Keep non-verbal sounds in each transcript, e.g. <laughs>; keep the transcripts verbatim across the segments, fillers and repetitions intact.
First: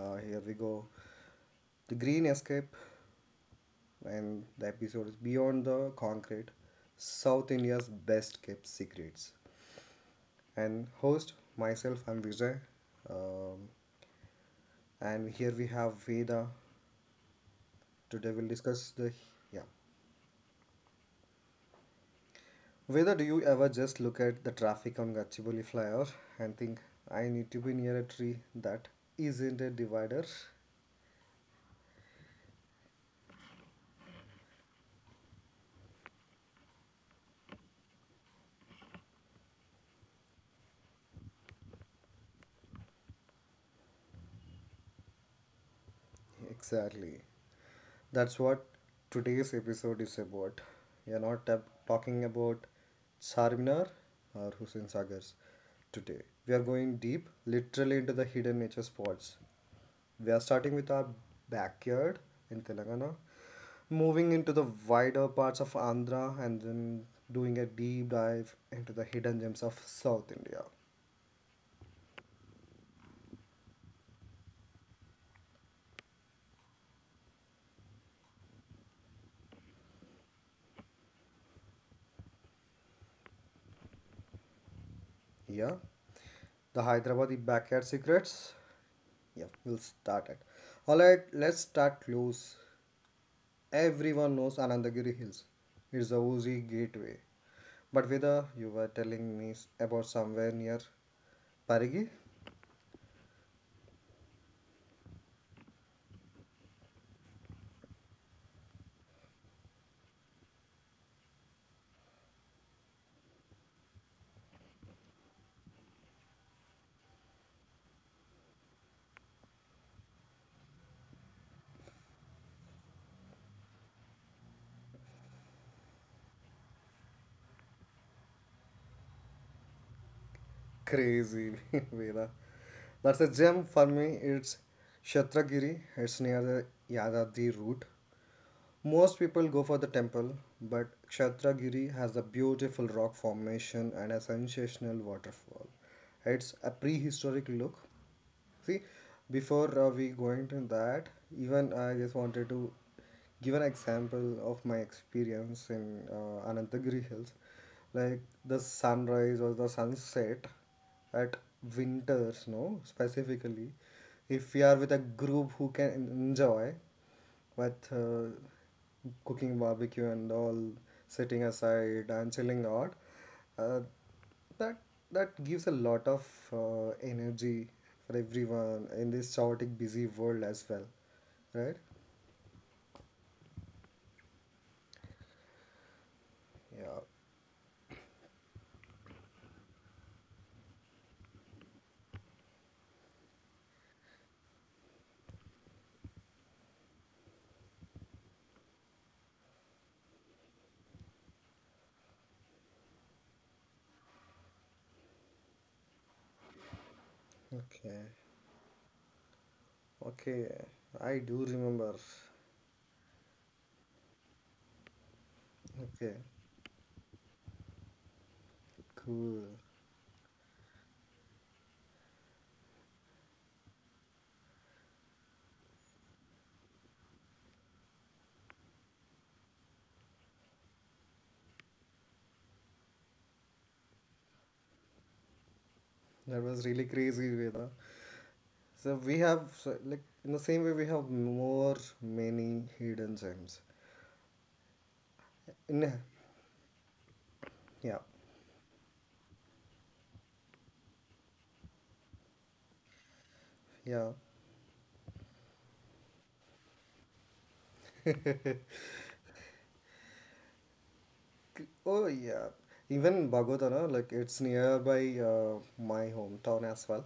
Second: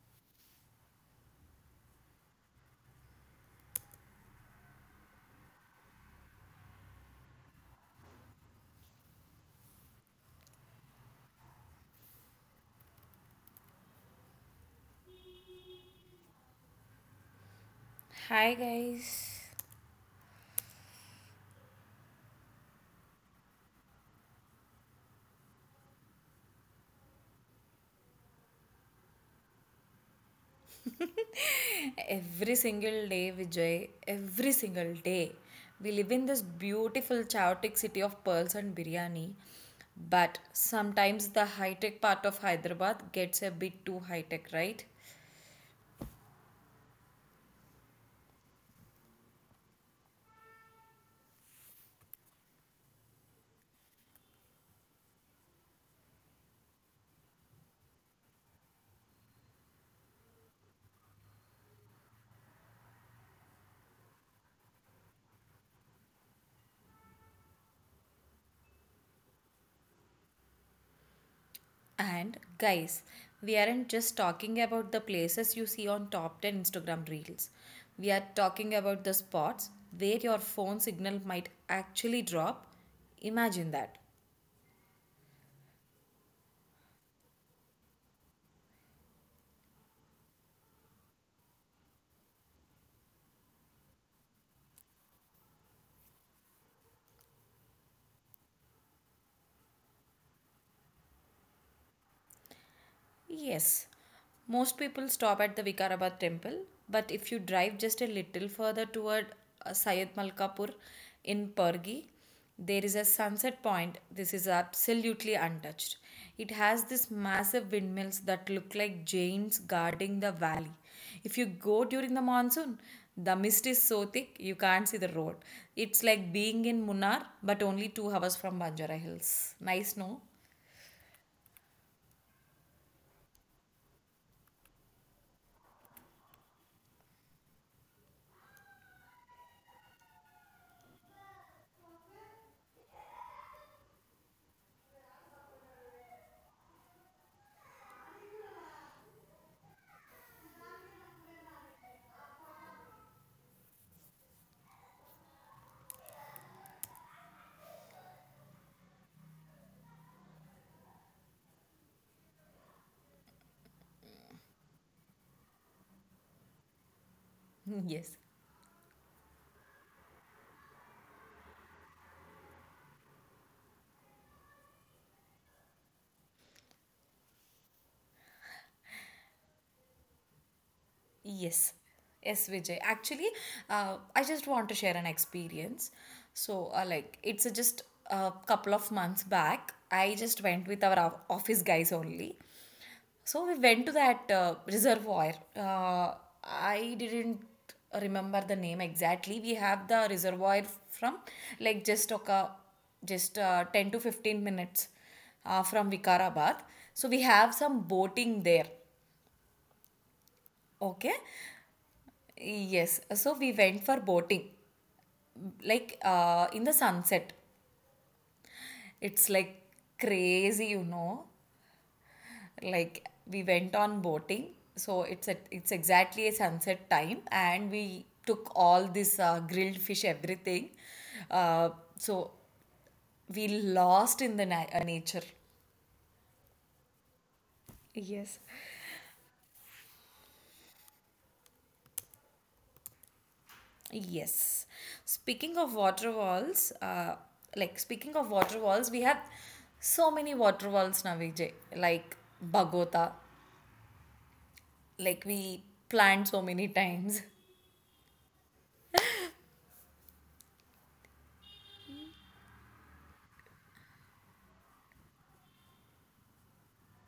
Uh, here we go. The Green Escape, and the episode is Beyond the Concrete, South India's Best Kept Secrets. And host, myself, I'm Vijay. Um, and here we have Veda. Today we'll Hi discuss the. guys. Yeah. Veda, do you ever just look at the traffic on Gachibowli flyover and think, I need to be near a tree that isn't a divider? Every single day, Vijay, every single day, we live in this beautiful, chaotic city of pearls and biryani. But sometimes the high tech part of Hyderabad gets a bit too high tech, right? Exactly. That's what today's episode is about. We are not tab- talking about Charminar or Hussain Sagar's today. We are going deep, literally into the hidden nature spots. We are starting with our backyard in Telangana, moving into the wider parts of Andhra, and then doing a deep dive into the hidden gems of South India. And guys, we aren't just talking about the places you see on top ten Instagram reels. We are talking about the spots where your phone signal might actually drop. Imagine that. Yeah, the Hyderabad backyard secrets. Yeah, we'll start it. All right, let's start close. Everyone knows Anandagiri Hills. It's the Uzi gateway. But Vida, you were telling me s- about somewhere near Parigi? Yes, most people stop at the Vikarabad temple, but if you drive just a little further toward uh, Syed Malkapur in Pergi, there is a sunset point. This is absolutely untouched. It has these massive windmills that look like giants guarding the valley. If you go during the monsoon, the mist is so thick you can't see the road. It's like being in Munnar, but only two hours from Banjara Hills. Nice, no? Crazy, <laughs> Vida. That's a gem for me. It's Kshetragiri. It's near the Yadadri route. Most people go for the temple, but Kshatragiri has a beautiful rock formation and a sensational waterfall. It's a prehistoric look. See, before uh, we go into that, even I just wanted to give an example of my experience in uh, Anantagiri Hills, like the sunrise or the sunset at winters, no, specifically. If we are with a group who can enjoy, <laughs> with Yes. uh, cooking barbecue and all, sitting aside and chilling out. Uh, that that gives a lot of uh, energy for everyone in this chaotic, busy world as well, Yes, right? yes, Vijay. Actually, uh, I just want to share an experience. So, uh, Yeah. like, it's a just a couple of months back. I just went with our o- office guys only. So we went to that uh, reservoir. Uh, I didn't remember the name exactly. We have the reservoir from like just okay, just uh, ten to fifteen minutes uh, from Vikarabad. So we have some Okay. boating there. Okay. Okay. I do remember. Yes, so we went for boating, like Okay. uh, in the sunset. It's Cool. like crazy, you know. Like we went on boating, so it's at it's exactly a sunset time, and we took all this uh, grilled fish, everything. Uh, so we lost in the na- uh, nature. That was really crazy, Veda. Yes. So we have so, like in the same way we have more many hidden gems. Yes. Speaking of In waterfalls, walls, uh, like Yeah, speaking of waterfalls, we have so many waterfalls, walls now, Vijay. Like Bagota, yeah. like we planned so many times. <laughs> <laughs> Oh yeah, even Bhagodana, like it's nearby uh, my hometown as well.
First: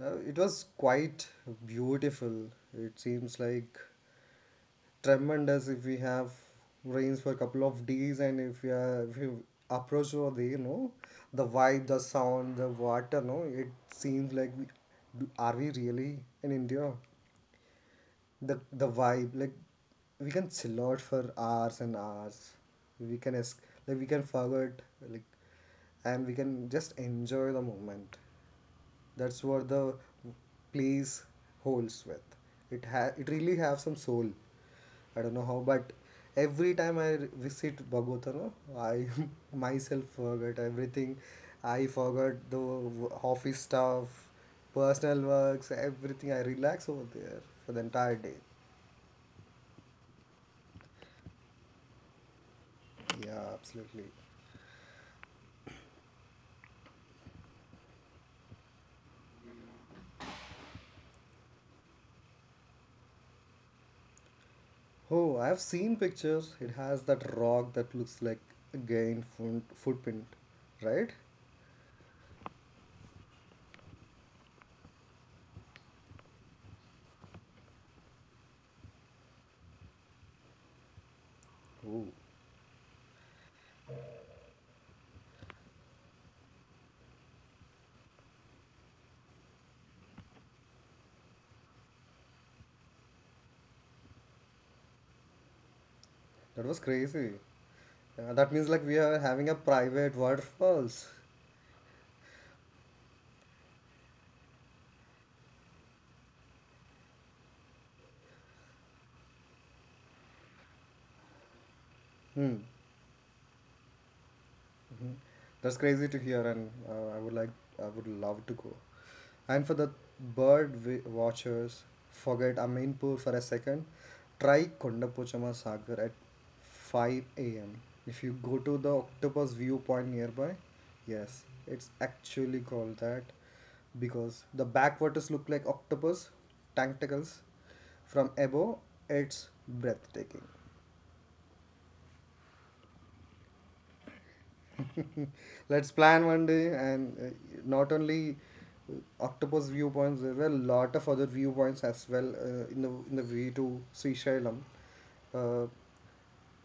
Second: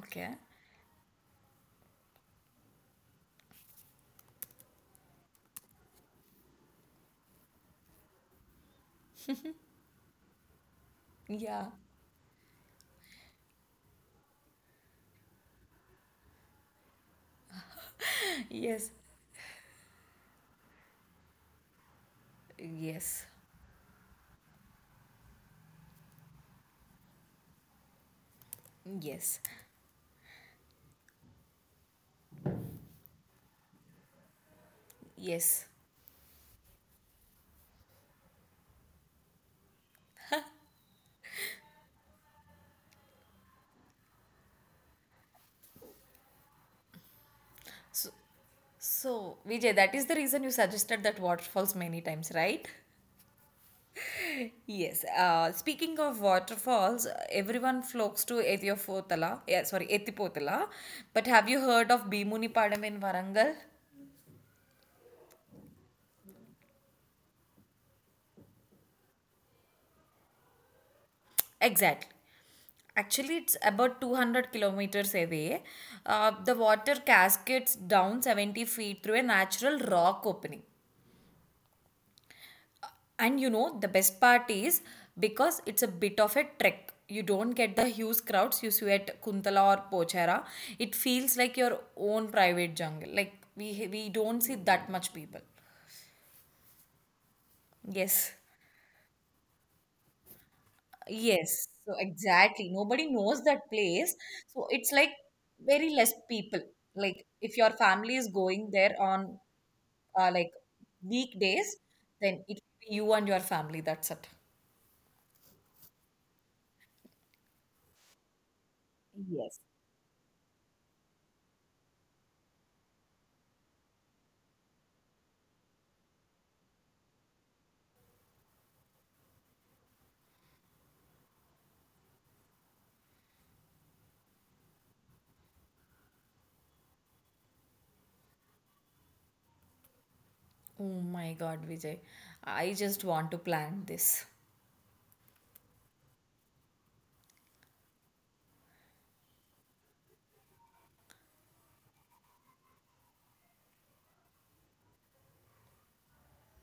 Uh, it was quite beautiful. It seems like tremendous if we have rains for a couple of days and if we are if you approach over there, you know, the Yeah. vibe, the sound, the water, no, it seems like we, do- are we really in India? the the Yes. vibe, like we can chill out for hours and hours. We Yes. can es- like we can forget, like, and we can just enjoy the moment. Yes. That's what the place holds with. It ha- it really have some soul. I don't know how, Yes. but every time I re- visit Bogotá, I <laughs> myself forget everything. I forgot the w- office stuff, personal works, everything. I relax over there for the So, entire day. so Vijay, that is the reason you suggested that waterfalls many times, right? Yeah, absolutely. Yes. Uh, speaking of waterfalls, everyone flocks to Ethiopotala. Yeah, sorry, Ethipotala. But have you heard of Bhimunipadam in Varangal? Oh, I've seen pictures. It has that rock that looks like a giant foot- footprint, right? Exactly. Actually, it's about two hundred kilometers away. Uh, the water cascades down seventy feet through a natural rock opening. Oh. And you know, the best part is because it's a bit of a trek. You don't get the huge crowds you see at Kuntala or Pochera. It feels like your own private jungle. Like we we don't see that much people. That was crazy. Uh, Yes. That means like we are having a private waterfalls. Yes. So exactly. Nobody knows that place. So it's like very less people. Like if your family is going there on uh, like weekdays, then it Hmm. will be you and your family. That's it. Mhm. That's crazy to hear, and uh, I would like, I would love to go. Yes. And for the bird wi- watchers, forget Amirpur for a second. Try Kondapochama Sagar at five a m. If you go to the octopus viewpoint nearby, yes, it's actually called that because the backwaters look like octopus tentacles from above. It's breathtaking. Oh my God, Vijay. I just want to plan this. <laughs> Let's plan one day, and uh, not only octopus viewpoints, there are a lot of other viewpoints as well uh, in the in the way to Srisailam. Uh,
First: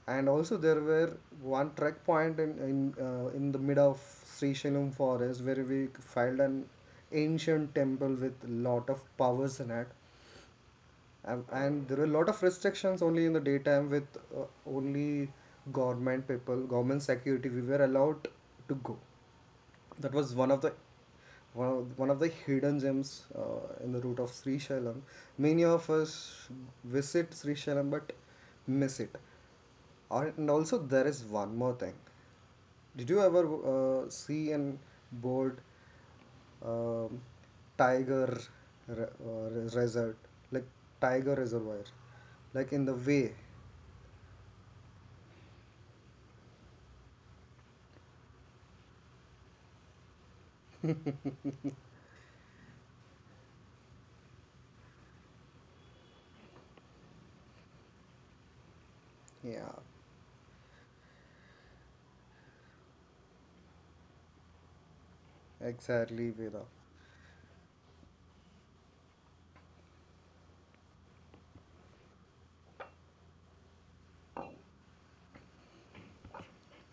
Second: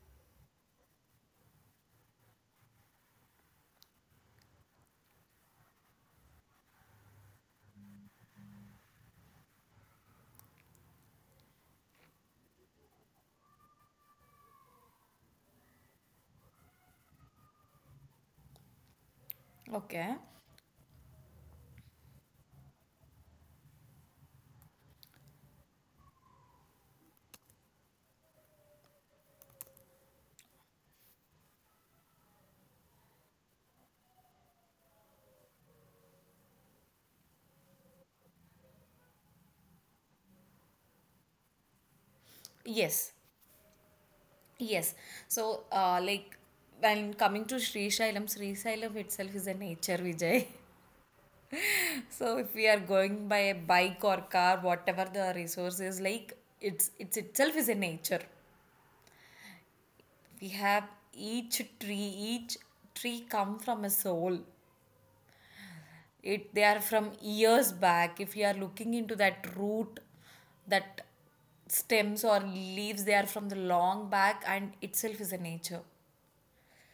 and also there were one trek point in in, uh, in the mid of Srisailam forest where we found an ancient temple with lot of powers in it, um, and there are a lot of restrictions only in the daytime with uh, only government people, government security. We were allowed to go. That Okay. was one of the one of, one of the hidden gems uh, in the route of Sri Shailam. Many of us visit Sri Shailam but miss it. Or- And also, there is one more thing. Did you ever uh, see an board, um, tiger re- uh, re- resort, like tiger reservoir, like in the Yes. way? Yes. So, uh, like, when coming to Sri Sailam, Sri Sailam itself is a nature, Vijay. <laughs> So, if we are going by a bike or car, whatever the resource is, like, it's, it's itself is a nature. Yeah, We have each tree, each tree come from a soul. exactly, It they Veda. are from years back. If you are looking into that root, that stems or leaves, they are from the long back, and itself is a nature.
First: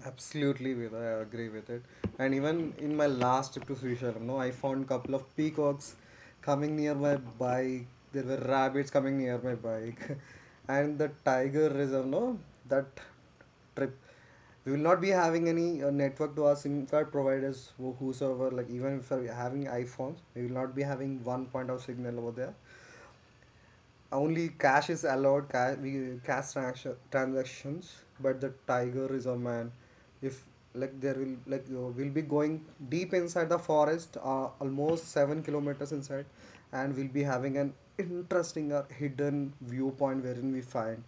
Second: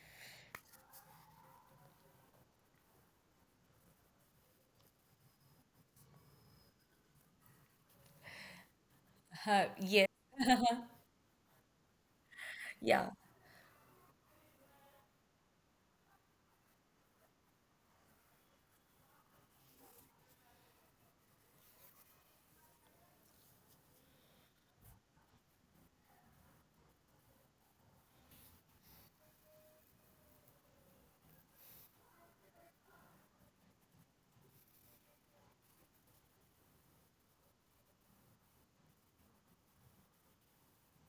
Absolutely, Veda, I agree with it. And even in my last trip to Srishalam, no, I found couple of peacocks coming near my bike. There were rabbits coming near my Huh, yeah. bike, <laughs> and the tiger reserve. No, that Yeah. trip, we will not be having any uh, network to our SIM card providers, who- whosoever. Like even if we are having iPhones, we will not be having one point of signal over there. Only cash is allowed. Cash, we, cash transaction- transactions, but the tiger is a man. If like there will like uh, we'll be going deep inside the forest, uh, almost seven kilometers inside, and we'll be having an interesting or hidden viewpoint wherein we find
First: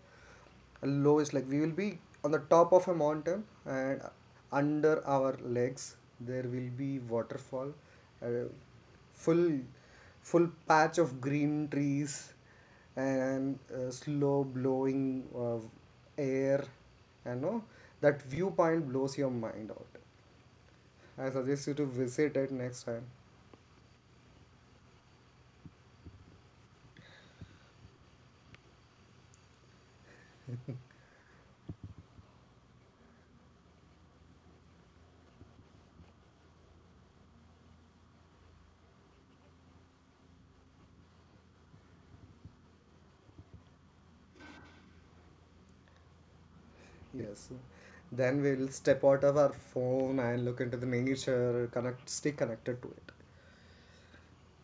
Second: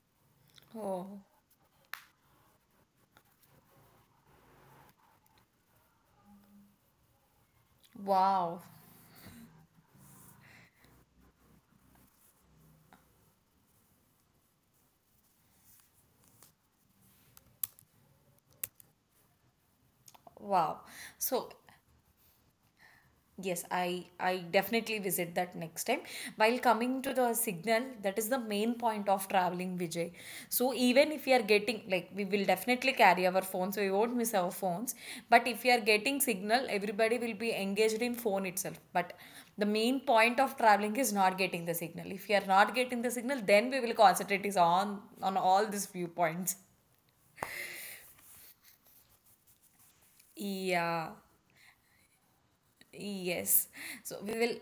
Oh, lowest, like we will be on the top of a mountain and under our legs there will be waterfall, a wow. full full patch of green trees and uh, slow blowing uh, air, and no, that viewpoint blows your mind out. Wow. I So suggest you to visit it next time. yes, I I definitely visit that next time. While coming to the signal, that is the main point of traveling, Vijay. So even if we are getting like we will definitely carry our phones, so we won't miss our phones. But if we are getting signal, everybody will be engaged in phone itself. But the main point of traveling is not getting the signal. If we are not getting the signal, then we will concentrate is on on all these viewpoints. Yes, then we'll step out of our phone and look into the Yeah. nature, connect, stay connected to it. Yes. So we will,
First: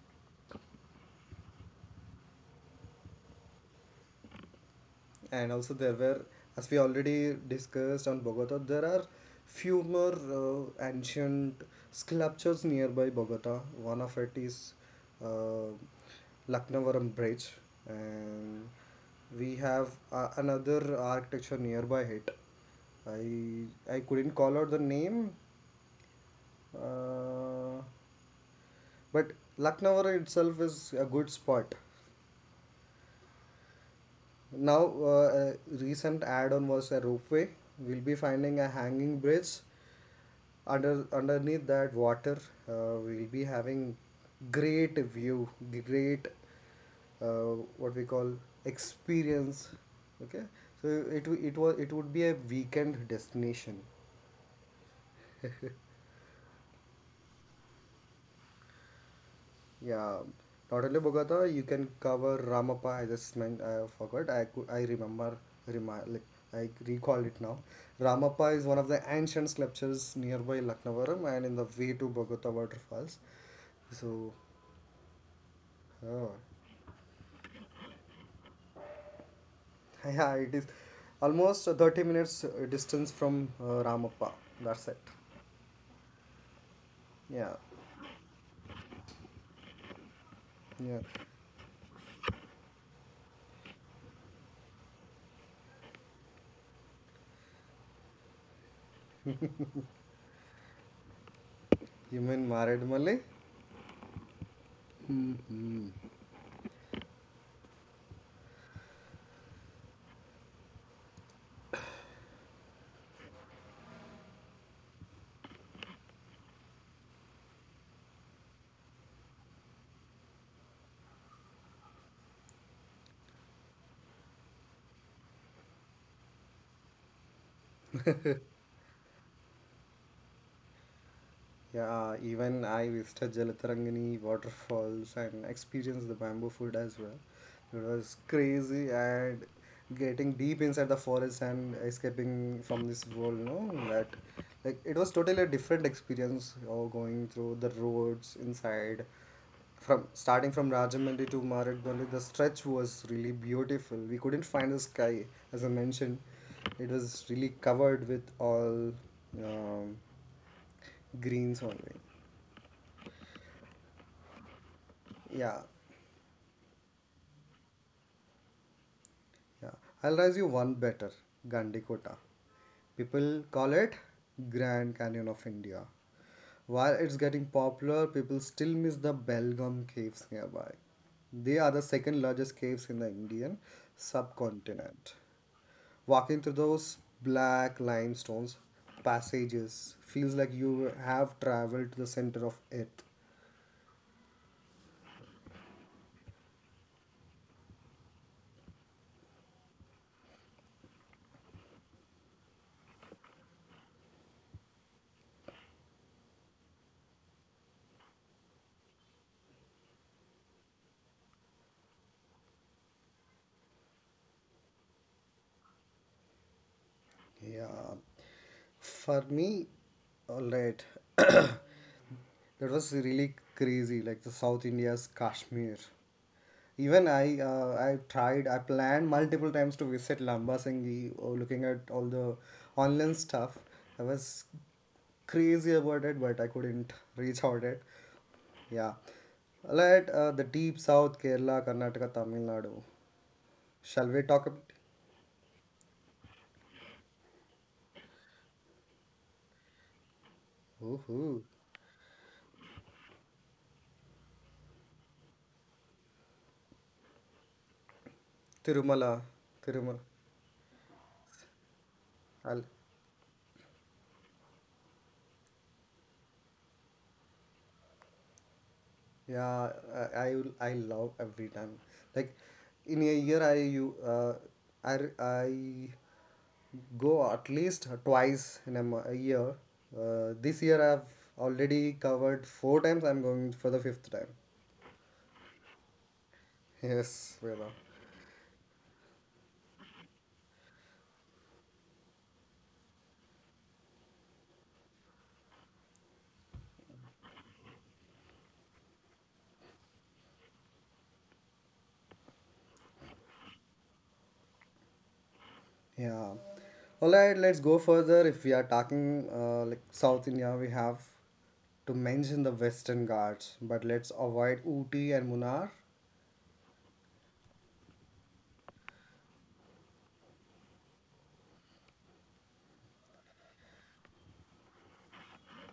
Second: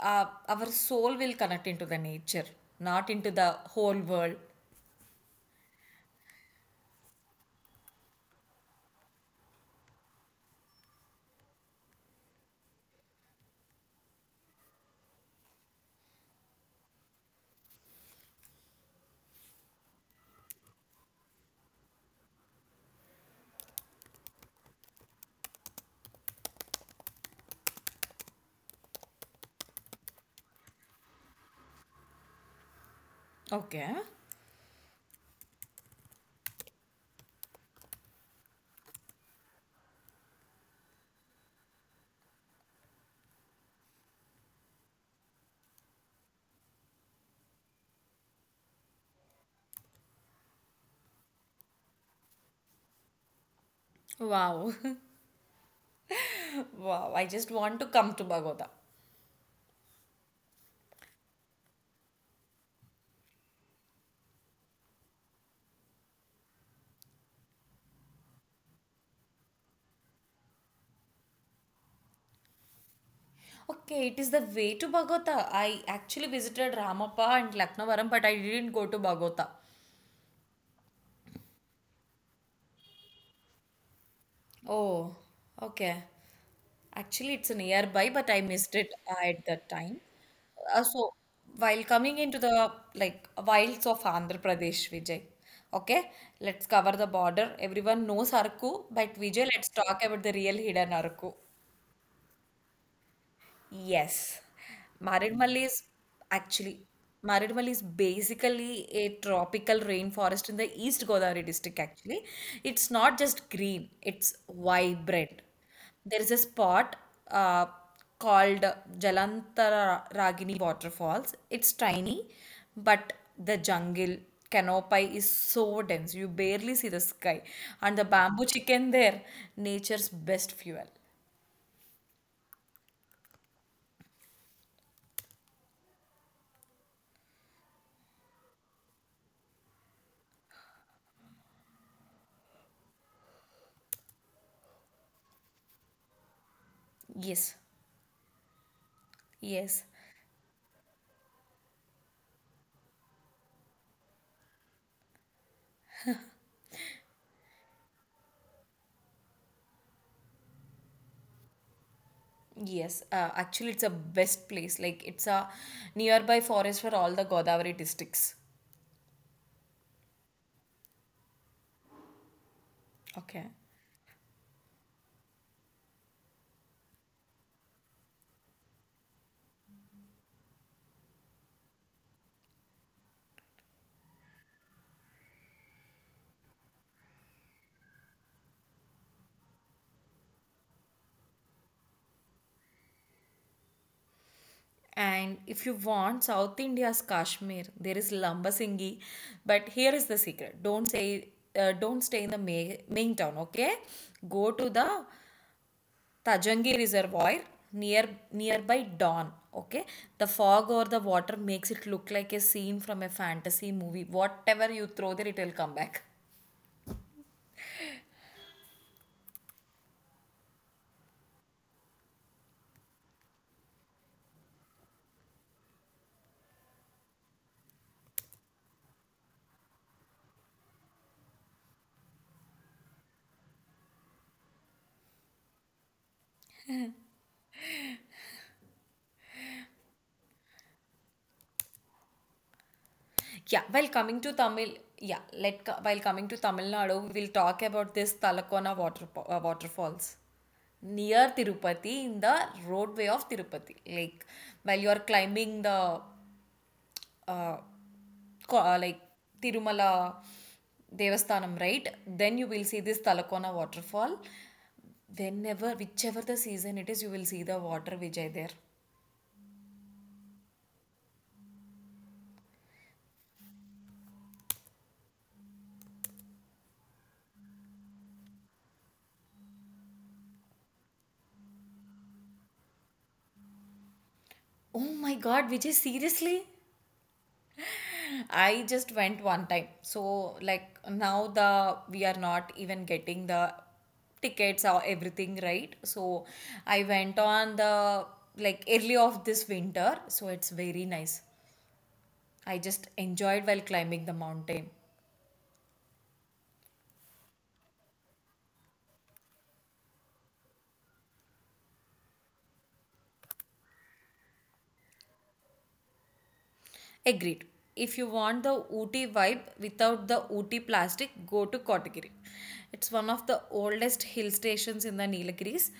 uh, our soul will connect into the nature, not into the whole world. And also there were, as we already discussed on Bogota, there are few more uh, ancient sculptures nearby Bogota. One of it is uh, Lucknavaram bridge, and we have uh, another architecture nearby it. I i couldn't call out the name, uh, but Lucknow itself is a good spot. Okay. Now, uh, a recent add-on was a ropeway. We'll be finding a hanging bridge. Under underneath that water, uh, we'll be having great view, great uh, what we call experience. Okay, so it it was it would be a weekend destination. Wow. <laughs> <laughs> Wow, I just want to come to Bhagota. Yeah, not only Bogota, you can cover Ramappa. I just meant I forgot. I cou- I remember, remi- like I recall it now. Ramappa is one of the ancient sculptures nearby Lucknowaram and in the way to Bogota waterfalls. Okay, it is So, the way to Bhagota. I actually uh, visited Ramappa and Laknavaram, but I didn't go to Bhagota. <laughs> yeah, it is almost thirty minutes uh, distance from uh, Ramappa. That's it. Oh, okay. Actually, it's Yeah, nearby, but I missed it at that time. Uh, so, yeah. while coming into the like wilds of Andhra Pradesh, Vijay, okay, let's cover the border. Everyone knows Araku, but Vijay, let's talk about the real hidden Araku. You mean Maradmalai? Yes. Maridmal is Mm-hmm. actually Maridmal is basically a tropical rainforest in the East Godavari district actually. It's not just green, it's vibrant. There is a spot uh, called Jalantara Ragini Waterfalls. It's tiny, but the jungle canopy is so dense. You barely see the sky. And the bamboo chicken there, nature's best fuel. Yeah, uh, even I visited Jalatarangani waterfalls and experienced the bamboo food as well. It was crazy and getting deep inside the forest and escaping from this world, no? That like it was totally a different experience or going Yes, through the roads inside yes. from starting from Rajahmundry to Maratbandi, the stretch was really beautiful. We couldn't find the sky, as I mentioned. It was really covered with all um, greens only. Yes, uh, actually, it's a best place. Like it's a Yeah, nearby forest for all the Godavari districts. yeah. I'll raise you one better, Gandikota. Okay. People call it Grand Canyon of India. While it's getting popular, people still miss the Belgaum caves nearby. They are the second largest caves in the Indian subcontinent. Walking through those black limestones passages feels like you have traveled to the center of earth. And if you want South India's Kashmir, there is Lambasinghi. But here is the secret: don't say, uh, don't stay in the main, main town. Okay, go to the Tajangi Reservoir near nearby dawn. Okay, the fog or the water makes it look like a scene from a fantasy movie. Whatever you throw there, it will come back. Yeah, for me, all right, <clears throat> that was really crazy. Like the South India's Kashmir. Even I, uh, I tried. I planned multiple times to visit Lambasinghi. Or looking at all the online stuff, I was crazy about it, but I couldn't reach out it. Yeah, let uh, the deep South, Kerala, Karnataka, Tamil Nadu. Yeah, while Shall coming we to talk Tamil, about? yeah, let co- while coming to Tamil Nadu, we'll talk about this Talakona water uh, waterfalls near Ooh, Tirupati in the roadway of Tirupati. Like while you are climbing the co- uh, like Tirumala, Tirumala Tirumala. Devasthanam, right? Then you will I'll, see this Talakona waterfall. Whenever, whichever the season it is, you will see the water Vijay there. yeah, I, I will- I love every time. Like in a year, I you uh, I I go at least twice in a, mo- a year. Uh, this year, I've already covered four times. I'm going for the fifth time. <laughs> Oh my God, Vijay, seriously? Yes, Veda. I just went one time. So like now the we are not even getting the tickets or everything right. So I went on the like early of this winter. So it's very nice. I just enjoyed while climbing the mountain. Yeah. All right, let's go further. If we are talking uh, like South India, we have to mention the Western Ghats, but let's avoid Ooty and Munnar. Agreed. If you want the Ooty vibe without the Ooty plastic, go to Kotagiri. It's one of the oldest hill stations in the Nilgiris.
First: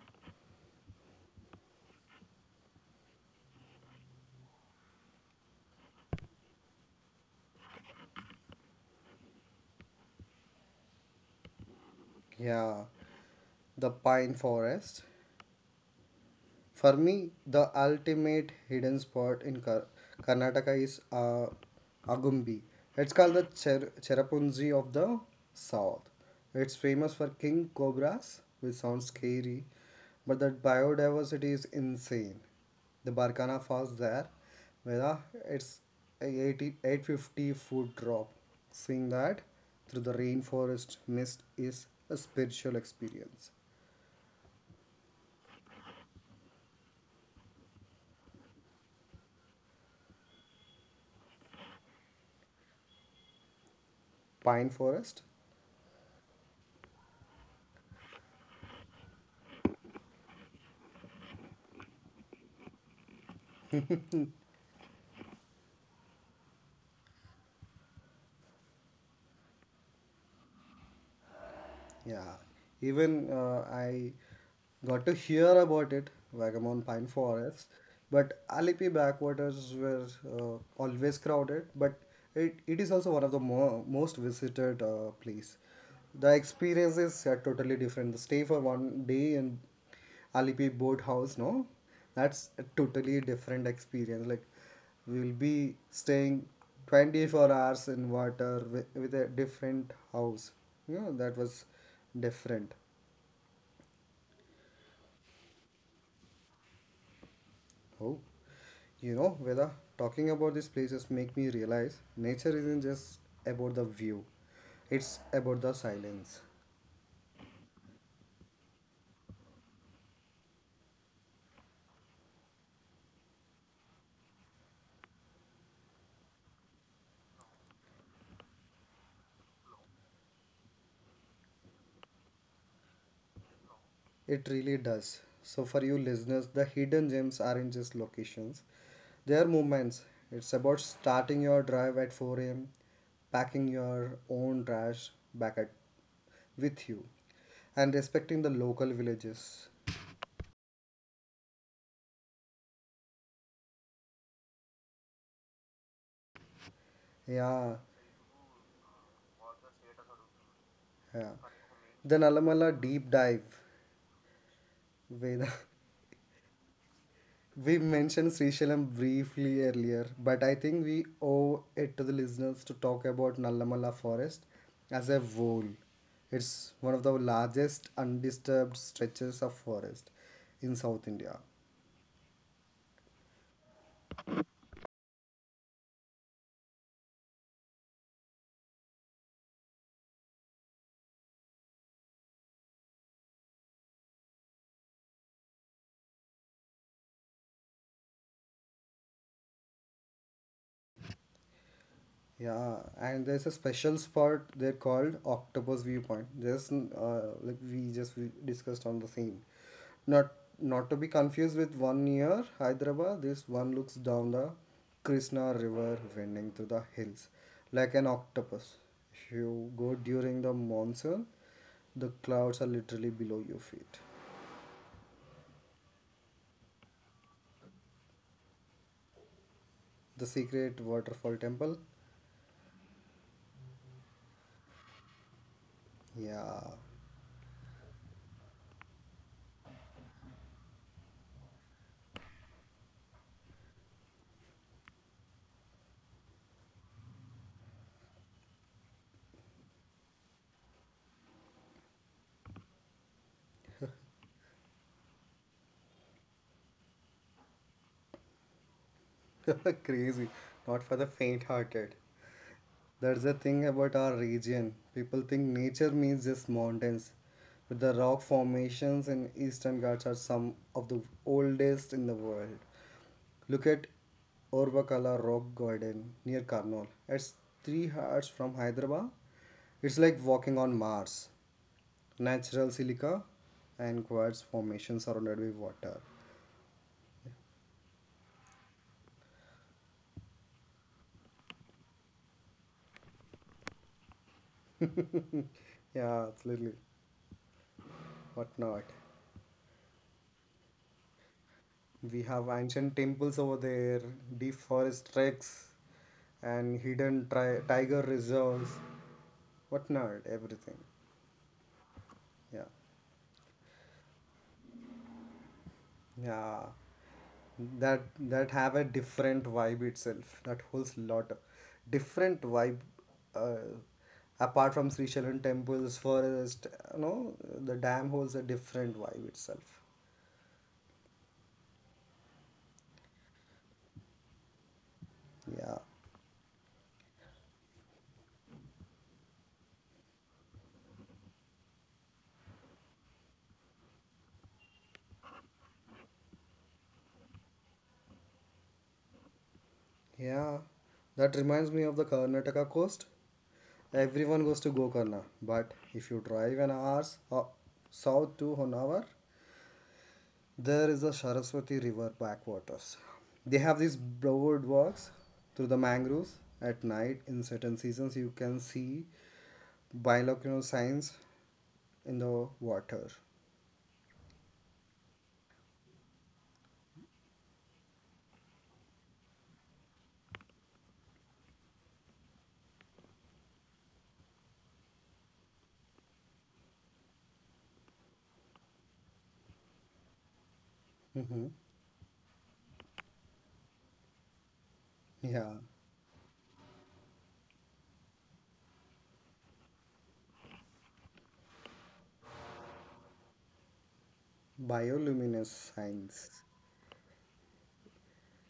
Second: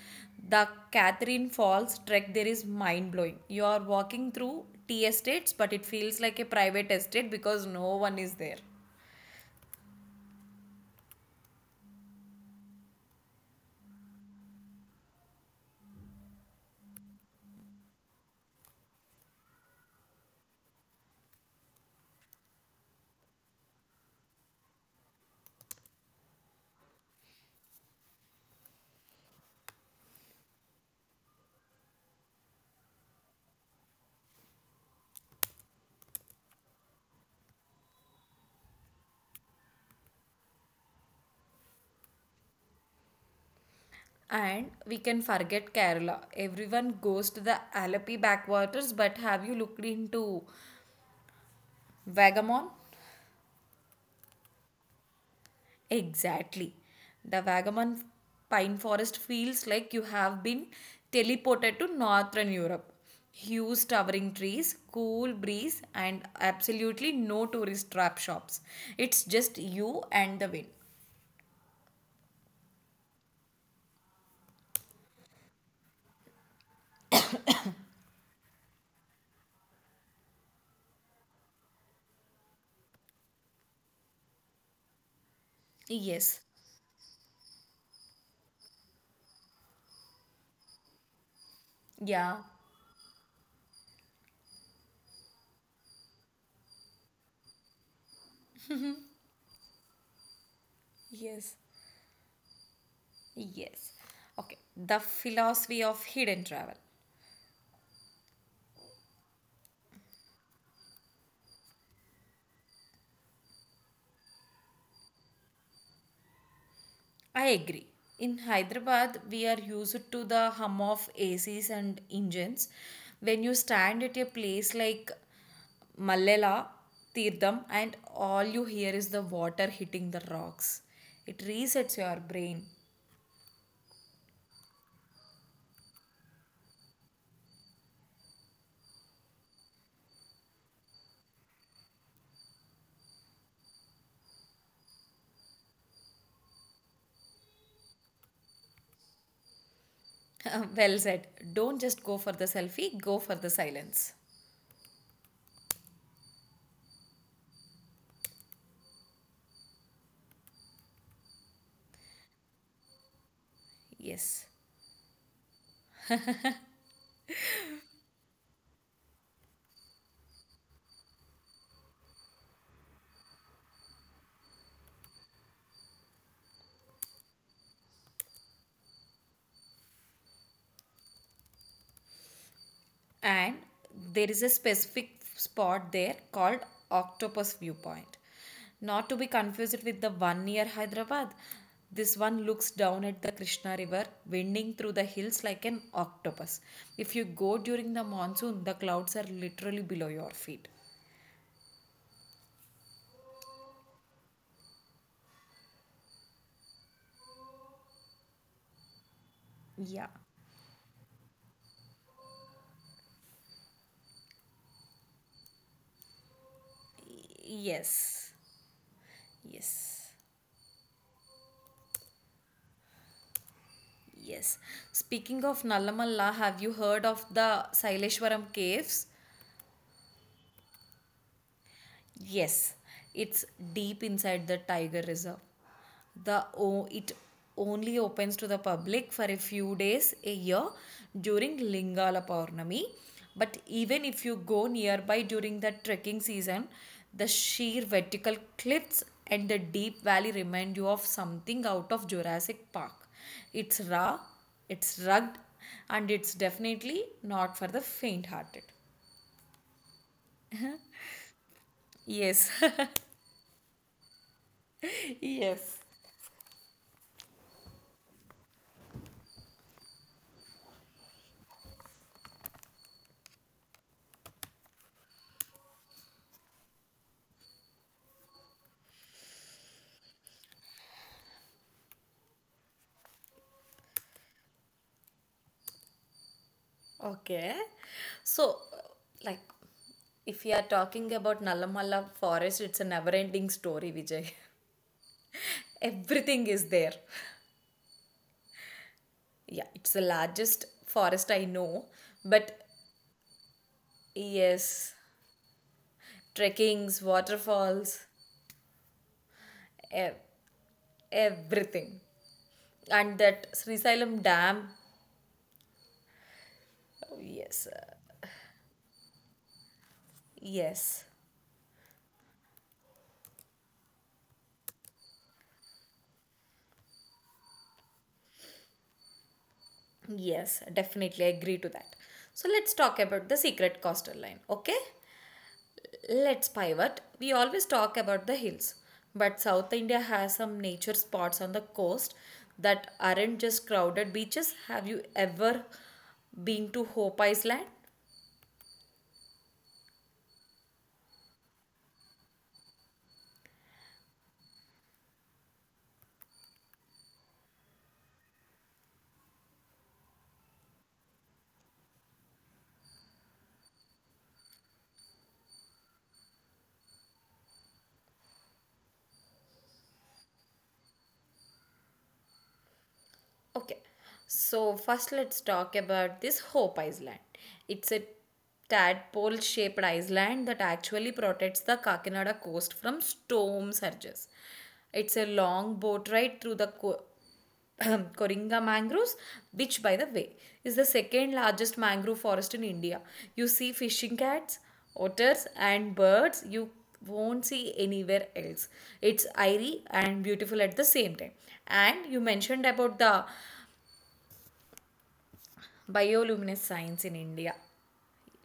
The Catherine Falls trek there is mind blowing. You are walking through tea estates, but it feels like a private estate because no one is there. Yeah, the pine forest. For me, the ultimate hidden spot in Kar- Karnataka is uh, Agumbi. It's called the Cher- Cherrapunji of the South. It's famous for king cobras, which sounds scary, but the biodiversity is insane. The Barkana Falls there, where uh, it's a eighty, eight fifty foot drop. Seeing that through the rainforest mist is a spiritual experience. And we can forget Kerala. Everyone goes to the Alapi backwaters, but have you looked into Vagamon? Pine forest. Exactly. The Vagamon pine forest feels like you have been teleported to northern Europe. Huge towering trees, cool breeze, and absolutely no tourist trap shops. It's just you and the wind. Yeah, even uh, I got to hear about it, Vagamon Pine Forest, but Alipi backwaters were uh, always crowded, but it, it is also one of the mo most visited uh, place. The Yes. experiences are totally different. Stay for one day in Alipi boat house, no? Yeah. That's a totally different experience. Like we'll be staying twenty-four hours in water with, with a different house. You know, that Yes. was different. Yes. Okay. The philosophy of hidden travel. Oh, you know, whether talking about these places make me realize nature isn't just about the view. It's about the silence. I agree. In Hyderabad, we are used to the hum of A Cs and engines. When you stand at a place like Mallela, Tirtham, and all you hear is the water hitting the rocks, it resets your brain. It really does. So, for you listeners, the hidden gems aren't just locations, they are movements. It's about starting your drive at four a m, packing your own trash back at, with you, and respecting the local villages. <laughs> Well said. Don't just go for the selfie, go for the silence. Yeah, yeah. Then Alamala deep dive. Yes. Veda, <laughs> we mentioned Srishalam briefly earlier, but I think we owe it to the listeners to talk about Nallamala forest as a whole. It's one of the largest undisturbed stretches of forest in South India. And there is a specific spot there called octopus viewpoint, not to be confused with the one near Hyderabad. This one looks down at the Krishna river, winding through the hills like an octopus. If you go during the monsoon, the clouds are literally below your feet. Yeah, and there's a special spot they're called Octopus Viewpoint. Just uh, like we just we discussed on the same. Yeah. Not not to be confused with one near Hyderabad. This one looks down the Krishna River, winding through the hills, like an Yes. octopus. If you go Yes. during the monsoon, the clouds are literally below your feet. Yes. Speaking of Nalamalla, have you heard of the Saileshwaram caves? The secret waterfall temple. Yes, it's deep inside the tiger reserve. The Yeah, o- it only opens to the public for a few days a year during Lingala Purnami. But even if you go nearby during the trekking season, the sheer vertical cliffs and the deep valley remind you of something out of Jurassic Park. It's raw, it's rugged, and it's definitely not for the faint-hearted. <laughs> crazy. Not for the faint-hearted. Yes. That's the thing about our region. People <laughs> think Yes. nature means just mountains, but the rock formations in Eastern Ghats are some of the oldest in the world. Look at Orvakala Rock Garden near Karnal. It's three hours from Hyderabad. It's like walking on Mars. Natural silica and quartz formations surrounded by water. Okay. So, uh, like, if we are talking about Nalamala forest, it's a never ending story, Vijay. <laughs> <laughs> Yeah, Everything is absolutely. there. What not? Yeah, it's the largest forest I know. We have But ancient temples over there, deep yes, forest treks, and trekkings, hidden tri- tiger waterfalls, reserves, whatnot, ev- everything. everything. Yeah, And that Sri Sailam Dam. yeah. Yes, That uh, that have a different vibe itself. That holds yes, lot, different vibe. Uh, Apart from Sri Shailan temples, forest, you know, the dam holds a different vibe itself. yes, definitely I agree to that. So, let's talk about the secret coastal line, okay? Yeah. Let's pivot. We always talk about the hills, but South India has some nature spots on the coast that aren't just crowded beaches. Have you ever been to Hope Island? Yeah, that reminds me of the Karnataka coast. Everyone goes to Gokarna, but if you drive an hour s- uh, south to Honavar, there is the Saraswati River backwaters. They have these broad walks through the mangroves at night. In certain seasons, you can see bilocular signs in the water. Okay, so first let's talk about this Hope Island. It's a tadpole shaped island that actually protects the Kakinada coast from storm surges. It's a long boat ride through the co- <clears throat> Coringa mangroves, which by the way is the second Hmm. largest mangrove forest in India. You see fishing cats, otters, Yeah, and birds you won't see anywhere else. It's airy and beautiful at the same time. And you mentioned about the bioluminescence signs. bioluminescence science in India,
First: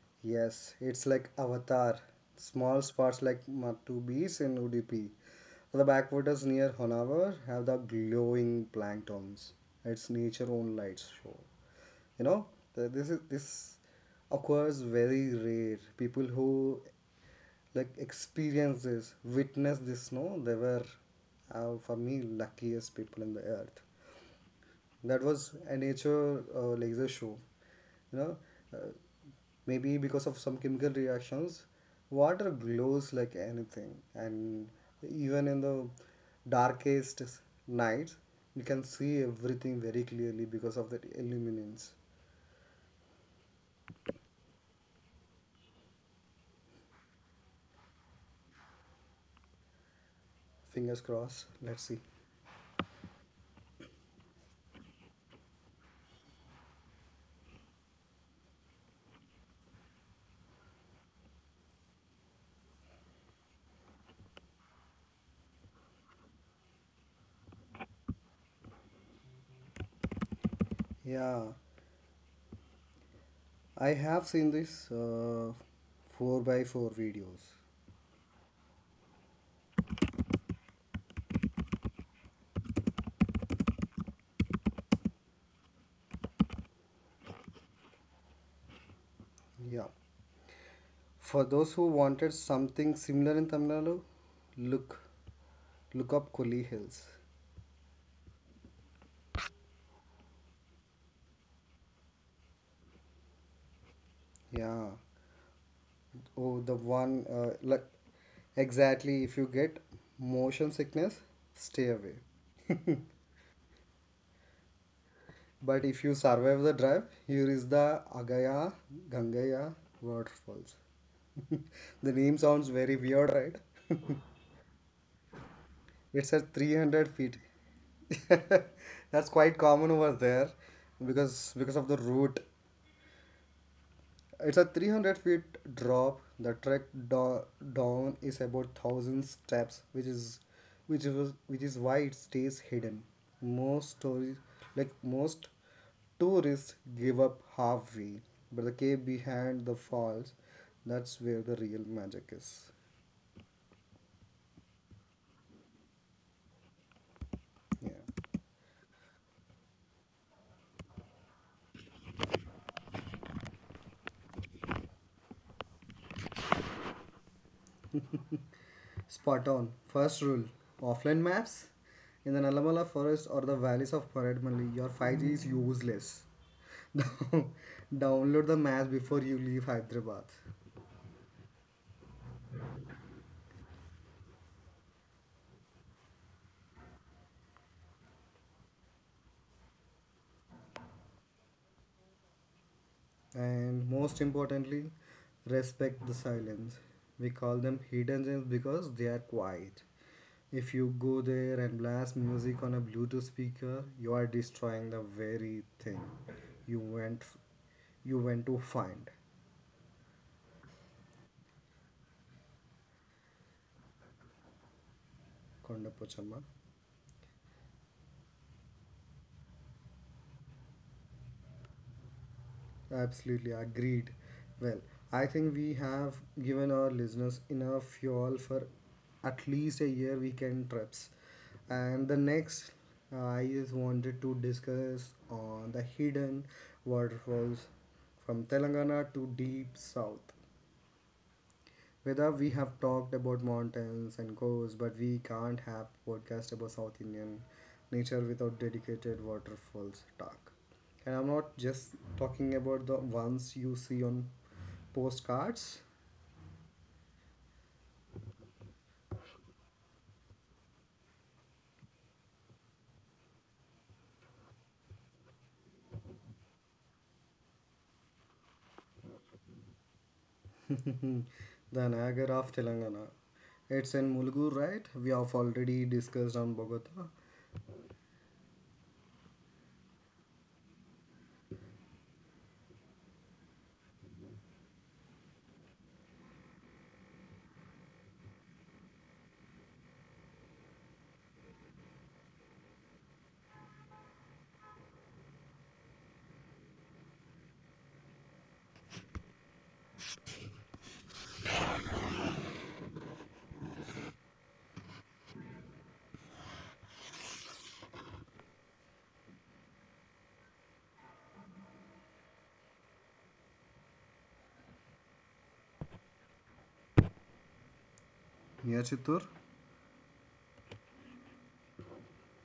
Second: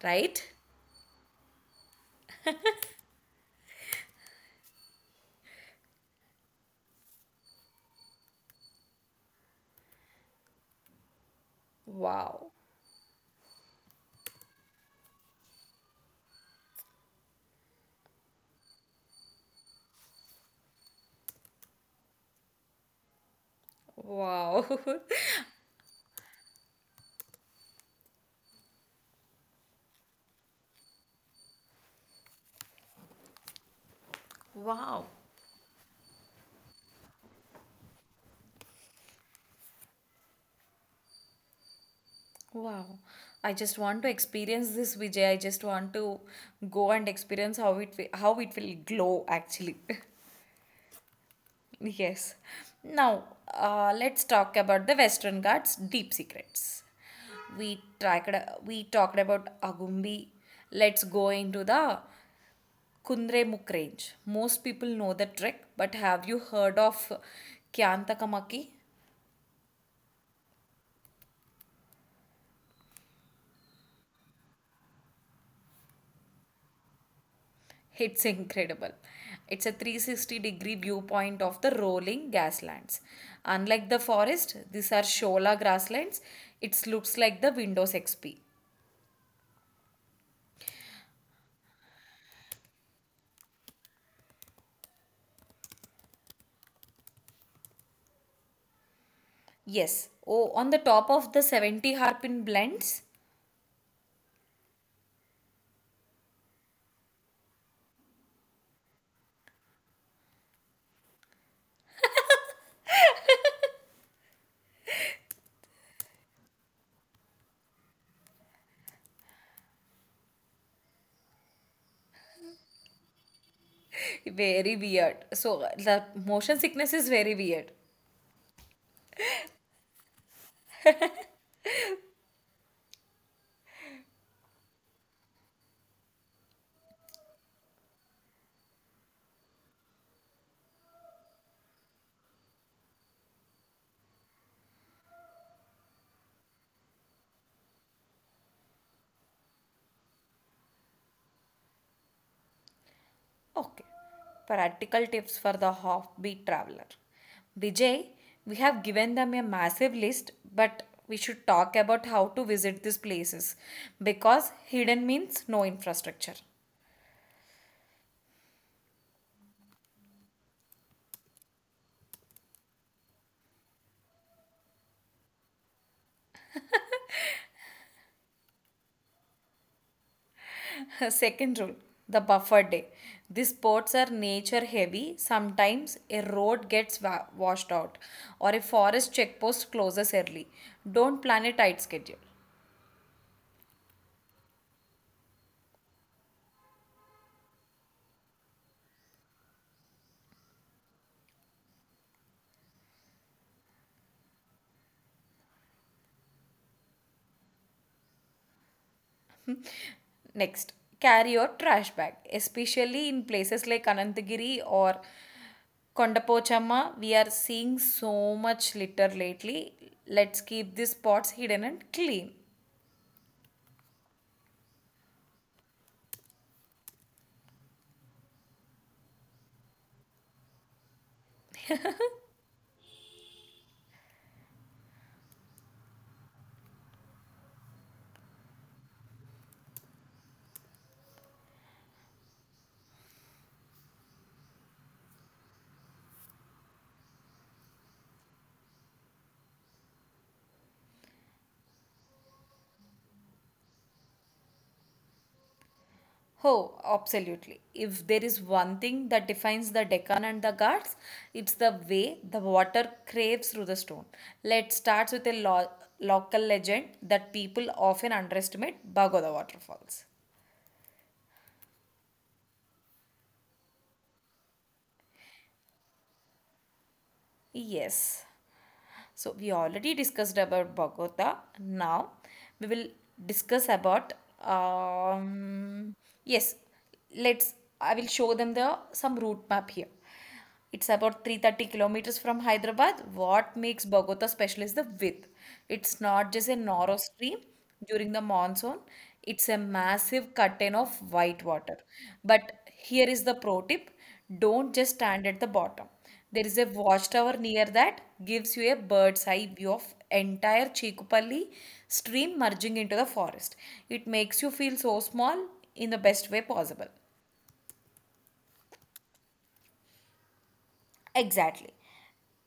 right? Yes, it's like Avatar. Small spots like Matu Beach in Udupi. The backwaters near Honavar have the glowing planktons. It's nature own light show. You know, Wow. th- this is this occurs very rare. People who like experience this, witness this, no, they were uh, for me luckiest people in the earth. Wow. That was a nature uh, laser show. You know, uh, Maybe because of some chemical reactions, water glows like anything, <laughs> and Wow. even in the darkest nights, you can see everything very clearly because of that illuminance. Wow. I just want to experience this, Vijay. I just want to go and experience how it wi- how it will glow actually. <laughs> Fingers crossed. Let's see. Yes. Now, uh, let's talk about the Western Ghats deep secrets. We tracked, we talked about Agumbi. Let's go into the Kunremukh Range. Most people know the trek, but have you heard of Kyantakamaki? Yeah, I have seen this uh, four by four videos. It's incredible. It's a three sixty degree viewpoint of the rolling grasslands. Unlike the forest, these are Shola grasslands. It looks like the Windows X P. Yeah. For those who wanted something similar in Tamil Nadu, look look up Koli Hills. Yes. Oh, on the top of the seventy harpin blends. Yeah. Oh, the one uh, like exactly if you get motion sickness, stay away. <laughs> But if you survive the drive, here is the Agaya Gangaya waterfalls. <laughs> The name sounds very weird, right? <laughs> Very weird. So the <laughs> It's at motion sickness is three hundred very feet. weird. <laughs> That's quite common over there because because of the route. It's a three hundred feet drop. The trek do- down is about one thousand steps, which is which is which is why it stays hidden. Most tourists like Most tourists give up halfway, but the cave behind the falls, that's where the real magic is. Okay. Practical tips for the offbeat traveler. Yeah. Vijay, we have given them a massive list, but we should talk about how to visit these places because hidden means no infrastructure. Spot on. First rule, offline maps. In the Nalamala forest or the valleys of Paradmali, your five G is useless. <laughs> Down- Download the maps before you leave Hyderabad. <laughs> Second rule, the buffer day. These sports are nature heavy. Sometimes a road gets wa- washed out or a forest checkpost closes early. Don't plan a tight schedule. And most importantly, respect the silence. We call them hidden gems because they are quiet. If you go there and blast music on a Bluetooth speaker, you are destroying the very thing you went you went to find. Next, carry your trash bag, especially in places like Anantagiri or Konda Pochama. Kondapochama. We are seeing so much litter lately. Let's keep these spots hidden and clean. Absolutely agreed. Well, I think we have given our listeners enough fuel for at least a year weekend trips. And the next, uh, I just wanted to discuss on the hidden waterfalls from Telangana to deep south. Whether we have talked about mountains and coasts, but we can't have podcast about South Indian nature without dedicated waterfalls talk. And I'm not just talking about the ones you see on postcards. Oh, absolutely. If there is one thing that defines the Deccan and the Ghats, it's the way the water craves through the stone. Let's start with a lo- local legend that people often underestimate Bagoda waterfalls. <laughs> The Niagara of Telangana. It's in Mulgu, right? We have already discussed on Bogota, Yes. So we already discussed about Bogota. Now we will discuss about um, yes. Let's. I will show them the some route map here. It's about three hundred thirty kilometers from Hyderabad. What makes Bogota special is the width. It's not just a narrow stream during the monsoon, it's a massive curtain of white water. But here is the pro tip, don't just stand at the bottom. There is a watchtower near that gives you a bird's eye view of entire Chikupalli stream merging into the forest. It makes you feel so small in the best way possible. near Chittur. Exactly.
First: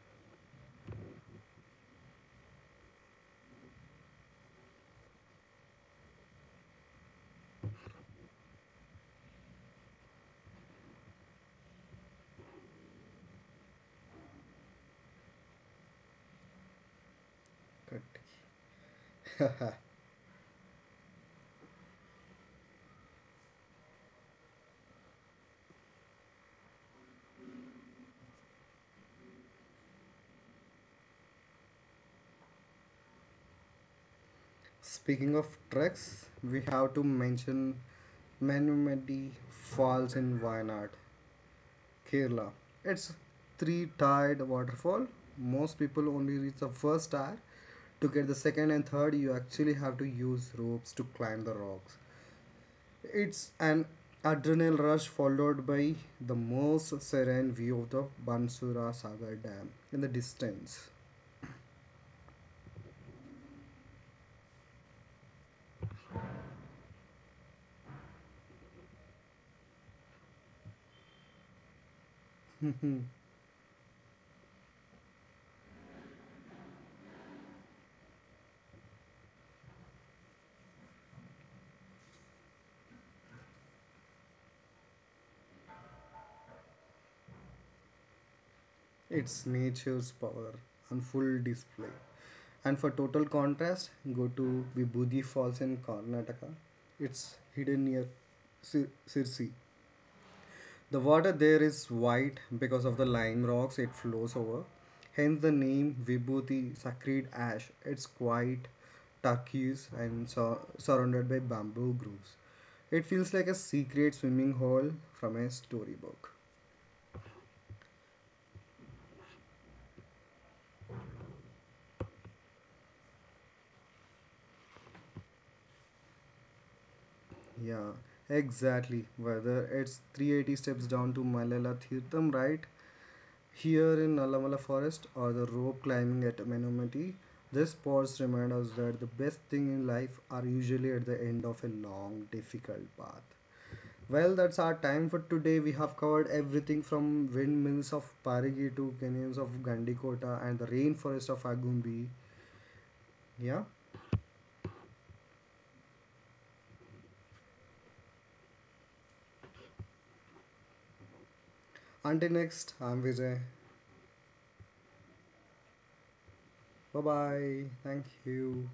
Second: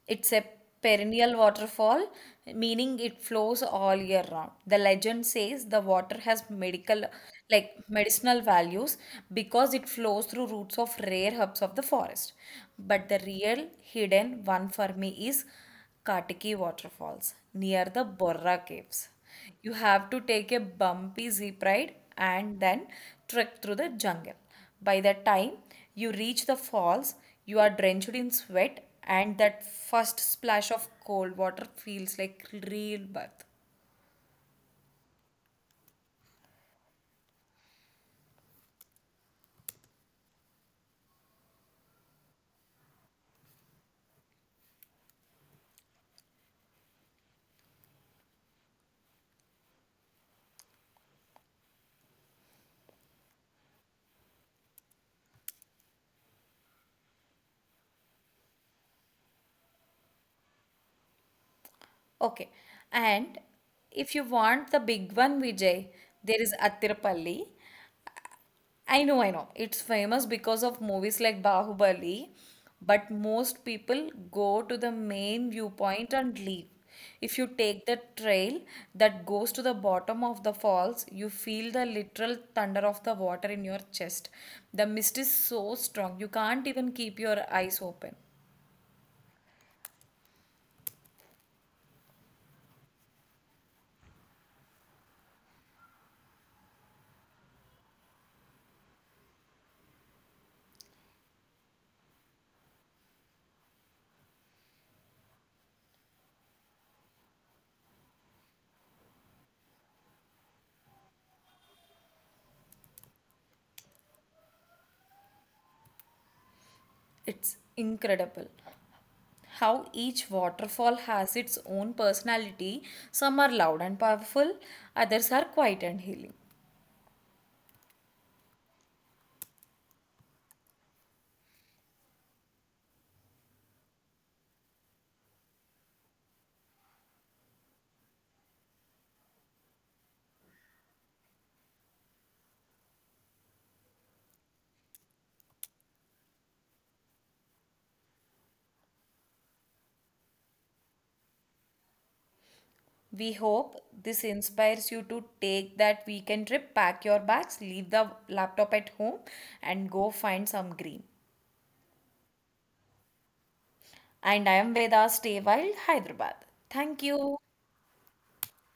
It's a perennial waterfall, meaning it flows all year round. The legend says the water has medical, like medicinal values because it flows through roots of rare herbs of the forest. But the real hidden one for me is Katiki waterfalls near But the Borra caves. You have to take a bumpy zip ride and then trek through the jungle. By the time you reach the falls, you are drenched in sweat, and that first splash of cold water feels like real birth. Speaking of treks, we have to mention Manumedi Falls in Wayanad, Kerala. It's three tiered waterfall. Most people only reach the first tier. To get the second and third, you actually have to use ropes to climb the rocks. It's an adrenaline rush followed by the most serene view of the Bansura Sagar Dam in the distance. Okay, and if you want the big one, Vijay, there is Attirpalli. I know, I know. It's famous because of movies like Bahubali, but <laughs> most people go to the main viewpoint and leave. If you take the trail that goes to the bottom of the falls, you feel the literal thunder of the water in your chest. The mist is so strong, you can't even keep your eyes open. It's nature's power on full display. And for total contrast, go to Vibhuti Falls in Karnataka. It's hidden near Sir- Sirsi. The water there is white because of the lime rocks it flows over. Hence the name Vibhuti Sacred Ash. It's quite turquoise and so- surrounded by bamboo groves. It feels like a secret swimming hole from a storybook. It's incredible how each waterfall has its own personality. Some are loud and powerful, others are quiet and healing. Yeah, exactly. Whether it's three hundred eighty steps down to Malala Tirtham, right? Here in Allamala Forest or the rope climbing at Manumati, these spots remind us that the best thing in life are usually at the end of a long, difficult path. Well, that's our time for today. We have covered everything from windmills of Parigi to canyons of Gandikota and the rainforest of Agumbi. We Yeah. hope this inspires you to take that weekend trip, pack your bags, leave the laptop at home, and go find some green. Until next, I'm Vijay. And I am Veda, stay wild, Hyderabad. Thank Bye you. bye. Thank you.